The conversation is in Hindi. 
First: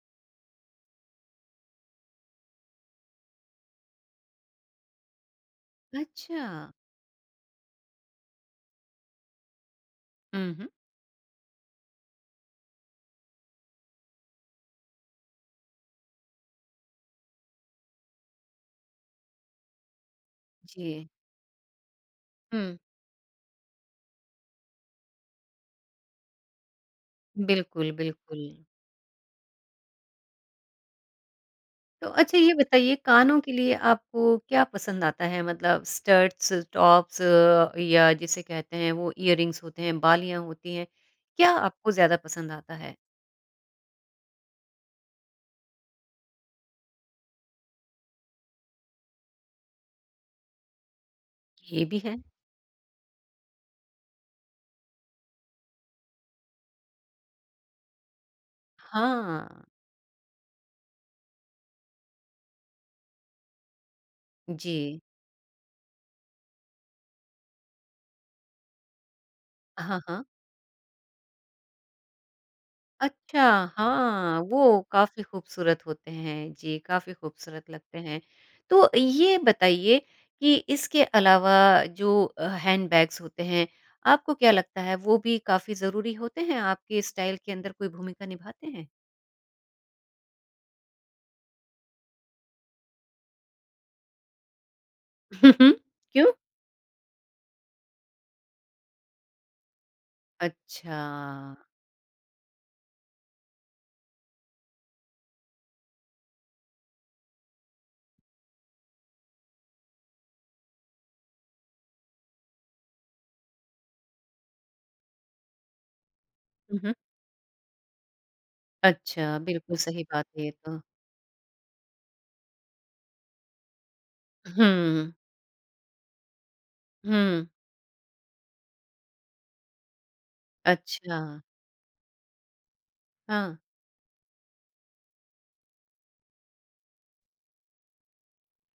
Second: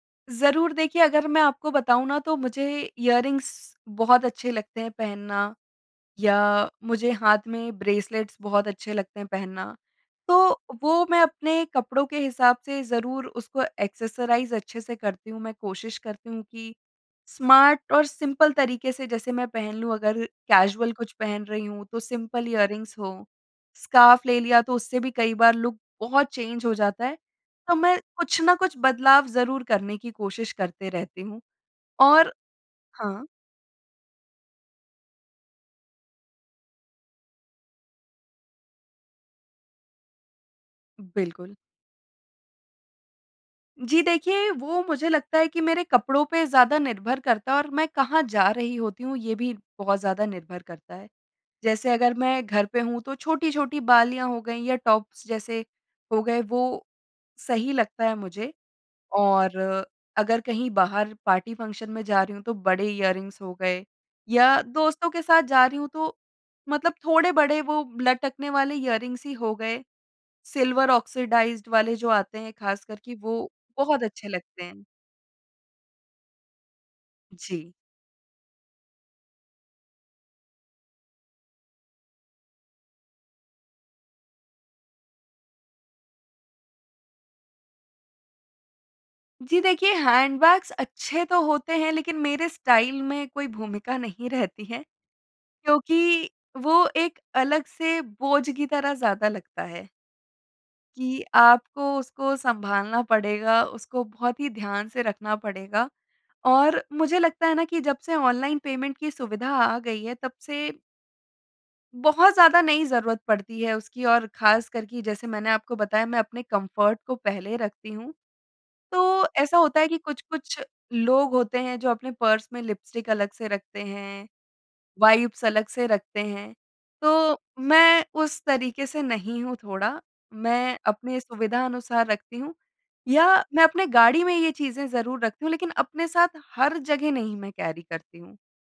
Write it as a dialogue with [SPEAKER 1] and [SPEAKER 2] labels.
[SPEAKER 1] ज़रूर देखिए, अगर मैं आपको बताऊँ ना तो मुझे इयररिंग्स बहुत अच्छे लगते हैं पहनना या
[SPEAKER 2] अच्छा।
[SPEAKER 1] मुझे हाथ में ब्रेसलेट्स बहुत अच्छे लगते हैं पहनना। तो
[SPEAKER 2] उ, हुँ।
[SPEAKER 1] वो मैं अपने कपड़ों के हिसाब से ज़रूर उसको एक्सेसराइज़ अच्छे से करती हूँ। मैं कोशिश करती हूँ कि स्मार्ट और सिंपल तरीके से जैसे मैं पहन लूँ अगर कैजुअल
[SPEAKER 2] जी।
[SPEAKER 1] कुछ पहन रही हूँ तो सिंपल
[SPEAKER 2] हुँ।
[SPEAKER 1] इयररिंग्स हो, स्कार्फ ले लिया तो उससे भी कई बार लुक बहुत चेंज़ हो जाता है। तो
[SPEAKER 2] बिल्कुल,
[SPEAKER 1] मैं कुछ ना
[SPEAKER 2] बिल्कुल।
[SPEAKER 1] कुछ बदलाव ज़रूर करने की कोशिश करते रहती हूँ।
[SPEAKER 2] तो
[SPEAKER 1] और
[SPEAKER 2] अच्छा ये बताइए
[SPEAKER 1] हाँ।
[SPEAKER 2] कानों के लिए आपको क्या पसंद आता है मतलब स्टड्स, टॉप्स या जिसे कहते हैं वो इयररिंग्स होते हैं, बालियाँ होती हैं। क्या
[SPEAKER 1] बिल्कुल।
[SPEAKER 2] आपको ज़्यादा पसंद आता है?
[SPEAKER 1] जी देखिए, वो मुझे लगता है कि मेरे कपड़ों पे ज़्यादा निर्भर करता है और मैं कहाँ जा रही होती हूँ ये भी बहुत ज़्यादा निर्भर करता है।
[SPEAKER 2] ये
[SPEAKER 1] जैसे
[SPEAKER 2] भी
[SPEAKER 1] अगर
[SPEAKER 2] है।
[SPEAKER 1] मैं घर पे हूँ तो छोटी-छोटी बालियाँ हो गई या टॉप्स जैसे हो गए, वो सही लगता है मुझे। और
[SPEAKER 2] हाँ।
[SPEAKER 1] अगर कहीं बाहर पार्टी, फंक्शन में जा रही हूँ तो बड़े इयररिंग्स हो गए या
[SPEAKER 2] जी
[SPEAKER 1] दोस्तों के साथ जा रही हूँ तो मतलब थोड़े बड़े वो लटकने वाले इयररिंग्स ही हो गए,
[SPEAKER 2] हाँ, हाँ।
[SPEAKER 1] सिल्वर ऑक्सिडाइज्ड वाले जो आते हैं खासकर के
[SPEAKER 2] अच्छा,
[SPEAKER 1] वो बहुत अच्छे
[SPEAKER 2] हाँ,
[SPEAKER 1] लगते
[SPEAKER 2] वो
[SPEAKER 1] हैं।
[SPEAKER 2] काफ़ी खूबसूरत होते हैं जी, काफ़ी खूबसूरत
[SPEAKER 1] जी।
[SPEAKER 2] लगते हैं। तो ये बताइए कि इसके अलावा जो अ, हैंडबैग्स होते हैं, आपको क्या लगता है वो भी काफ़ी ज़रूरी होते हैं आपके स्टाइल के अंदर कोई भूमिका निभाते हैं?
[SPEAKER 1] जी, देखिए हैंडबैग्स अच्छे तो होते हैं लेकिन मेरे स्टाइल में कोई भूमिका नहीं रहती है, क्योंकि
[SPEAKER 2] क्यों?
[SPEAKER 1] वो एक अलग से बोझ की तरह ज़्यादा लगता है। कि
[SPEAKER 2] अच्छा।
[SPEAKER 1] आपको उसको सँभालना पड़ेगा, उसको बहुत ही ध्यान से रखना पड़ेगा। और मुझे लगता है ना कि जब से ऑनलाइन पेमेंट की सुविधा आ गई है तब से बहुत ज़्यादा नहीं ज़रूरत पड़ती है उसकी और ख़ासकर कि जैसे मैंने आपको बताया मैं अपने
[SPEAKER 2] हुँ, हुँ।
[SPEAKER 1] कम्फ़र्ट को पहले रखती हूँ। तो
[SPEAKER 2] अच्छा,
[SPEAKER 1] ऐसा
[SPEAKER 2] बिल्कुल
[SPEAKER 1] होता है कि
[SPEAKER 2] सही बात है ये
[SPEAKER 1] कुछ-कुछ
[SPEAKER 2] तो।
[SPEAKER 1] लोग होते हैं जो अपने पर्स में लिपस्टिक अलग से रखते हैं,
[SPEAKER 2] हुँ।
[SPEAKER 1] वाइप्स अलग से रखते हैं, तो
[SPEAKER 2] हुँ।
[SPEAKER 1] मैं उस तरीके से नहीं हूँ थोड़ा मैं अपनी
[SPEAKER 2] अच्छा।
[SPEAKER 1] सुविधा अनुसार रखती हूँ या
[SPEAKER 2] हाँ।
[SPEAKER 1] मैं अपने गाड़ी में ये चीज़ें ज़रूर रखती हूँ, लेकिन अपने साथ हर जगह नहीं मैं कैरी करती हूँ।